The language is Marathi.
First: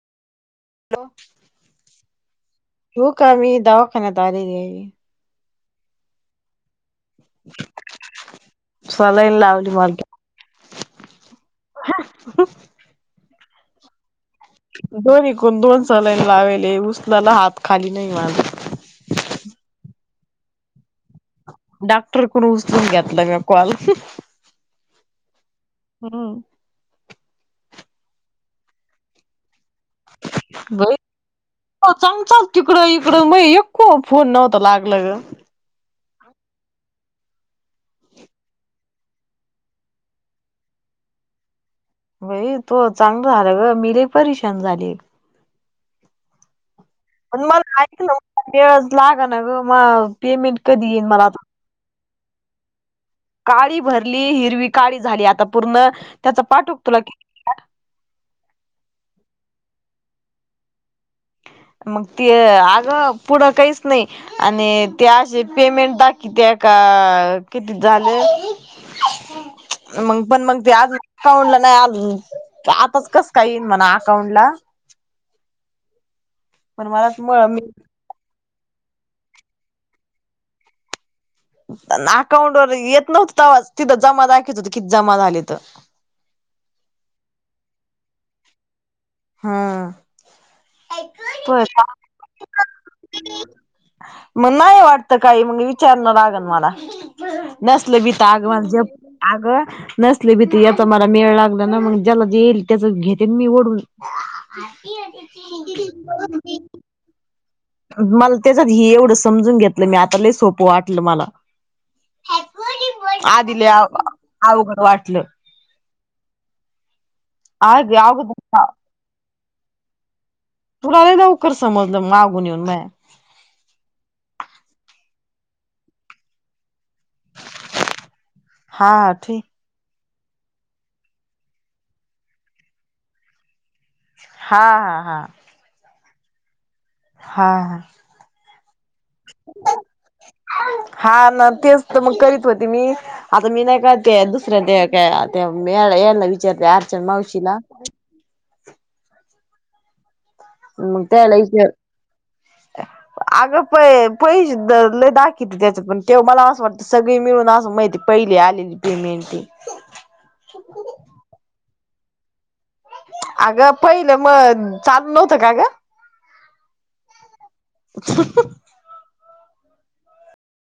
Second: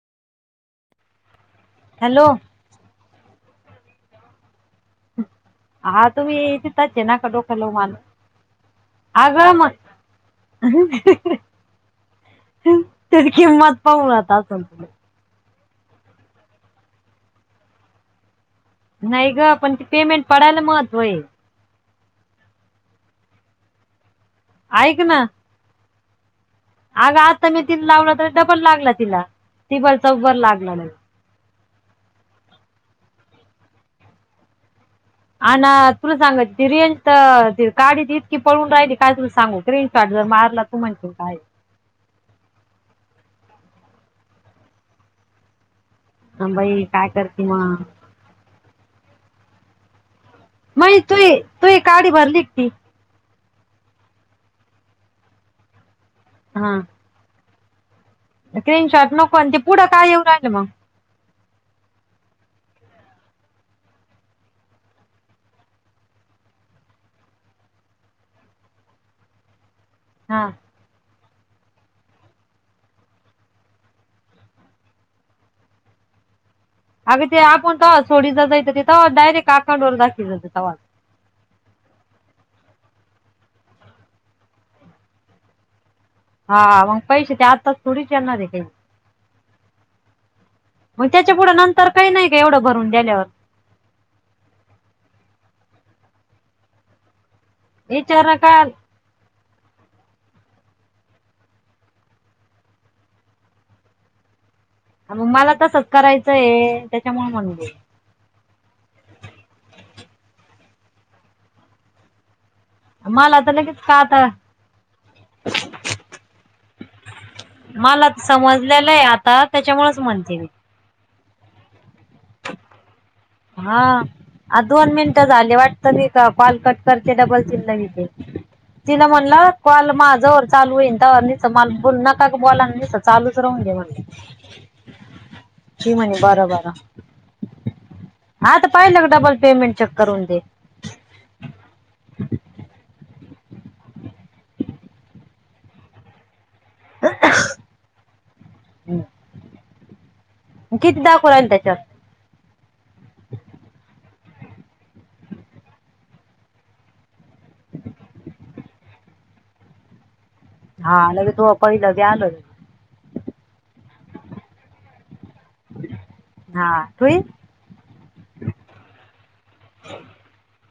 हॅलो. हॅलो. हो का, मी दवाखान्यात आलेली आहे. हा तुम्ही तीतच ये ना, कडोखलो मान, सलाईन आगळ म लावली मला त्याची किंमत पाहू आता आपण. दोनी कून दोन सलाईन लावेले, उचलाला हात खाली नाही माझा. नाही ग, पण ते पेमेंट पडायला महत्त्व ये. डॉक्टर कडुन उचलून घेतला म्या कॉल. ऐक ना. हम्म. अग आता मी तिला लावलं तरी डबल लागला तिला, टिबल-चौबल लागला मंग. हो चांग चाल तिकडं-इकडं, मयी एक पण फोन नव्हता लागला ग. अन तुला सांगती रेंज तर ती काडी इतकी पळून राहिली, काय तुला सांगू स्क्रीन स्टार्ट जर मारला तर तु म्हणशील काय हे. बई तुअ चांगल झाला ग, मी लय परेशान झाली इक हम्म बाई काय पण करते मग मला ऐक ना, [inaudible] लाग ना ग मग पेमेंट? कधी म्हजी येईन मला तूई, आता. तूई काडी भरली का ती. काळी भरली, हिरवी काळी झाली आता पूर्ण, त्याचा पाठवु हा का तुला स्क्रीनशॉट नको, अन ते पुढं काय येऊ राहिल मंग? मग ते अगं पुढं काहीच नाही. आणि ते असे पेमेंट दाखीवत्या का, किती झाल? [unintelligible] मंग पण हा मंग ते आज अकाउंटला नाही आलं, आताच कस का येईल म्हणा अकाउंटला पण मलाच अग ते म मी आपण कवा सोडित जाय ते तवा डायरेक्ट अकाउंटवर दाखवीत जा तवा. अन अकाउंटवर येत नव्हत तवाच तिथ जमा दाखवीत होत, किती जमा झालेत. हा मंग पैसे ते आत्ताच थोडीच येणारे ते हम्म मग त्याच्या पुुढे नंतर काही नाही का, एवढं भरून दिल्यावर. मग नाही वाटत काही, मंग विचारणं लागन मला, नसल बी त विचार का अगवान जप अगं नसले बी ती येत मला मेळ लागला ना, मंग ज्याला जे येईल त्याच घेते मी ओढून. [unintelligible] हा मग मला तसच करायचंय, त्याच्यामुळे म्हण मला त्याच्यात ही एवढं समजून घेतलं मी आता, लय सोपं वाटल मला. मला तर आधी लय लगेच आव का आता आवघड वाट [inaudible] मला समजलेलं आहे आता त्याच्यामुळेच म्हणते मी. तुला लई लवकर समजलं मग मागून येऊन मया. हा आ दोन मिनिटं झाले वाटत नाही का, कॉल कट [inaudible] घे हा चिन्ह हा ठीक म्हणलं कॉल माझ्या वर चालू होईन त्यावर न मला बोल नका का बोला आणि नुसता चालूच राहून दे म्हण हा हा हा [inaudible] म्हणे बारा बारा. हा हा तर का डबल पेमेंट चेक करून दे. हा न तेच तर मग करीत होती मी आता मी नाही का ते दुसऱ्या ते काय याना विचारते अर्चना मावशीला. हम्म किती मग त्याला दाखवलाल विचार त्याच्यात? अगं प पैसे दाखवित त्याच्यात पण तेव्हा मला असं वाटतं सगळी मिळून असं माहिती पहिले आलेली पेमेंटची. [inaudible] हिला बी आलं. अगं पहिलं मग चालू नव्हतं का ग हा [inaudible] [unintelligible]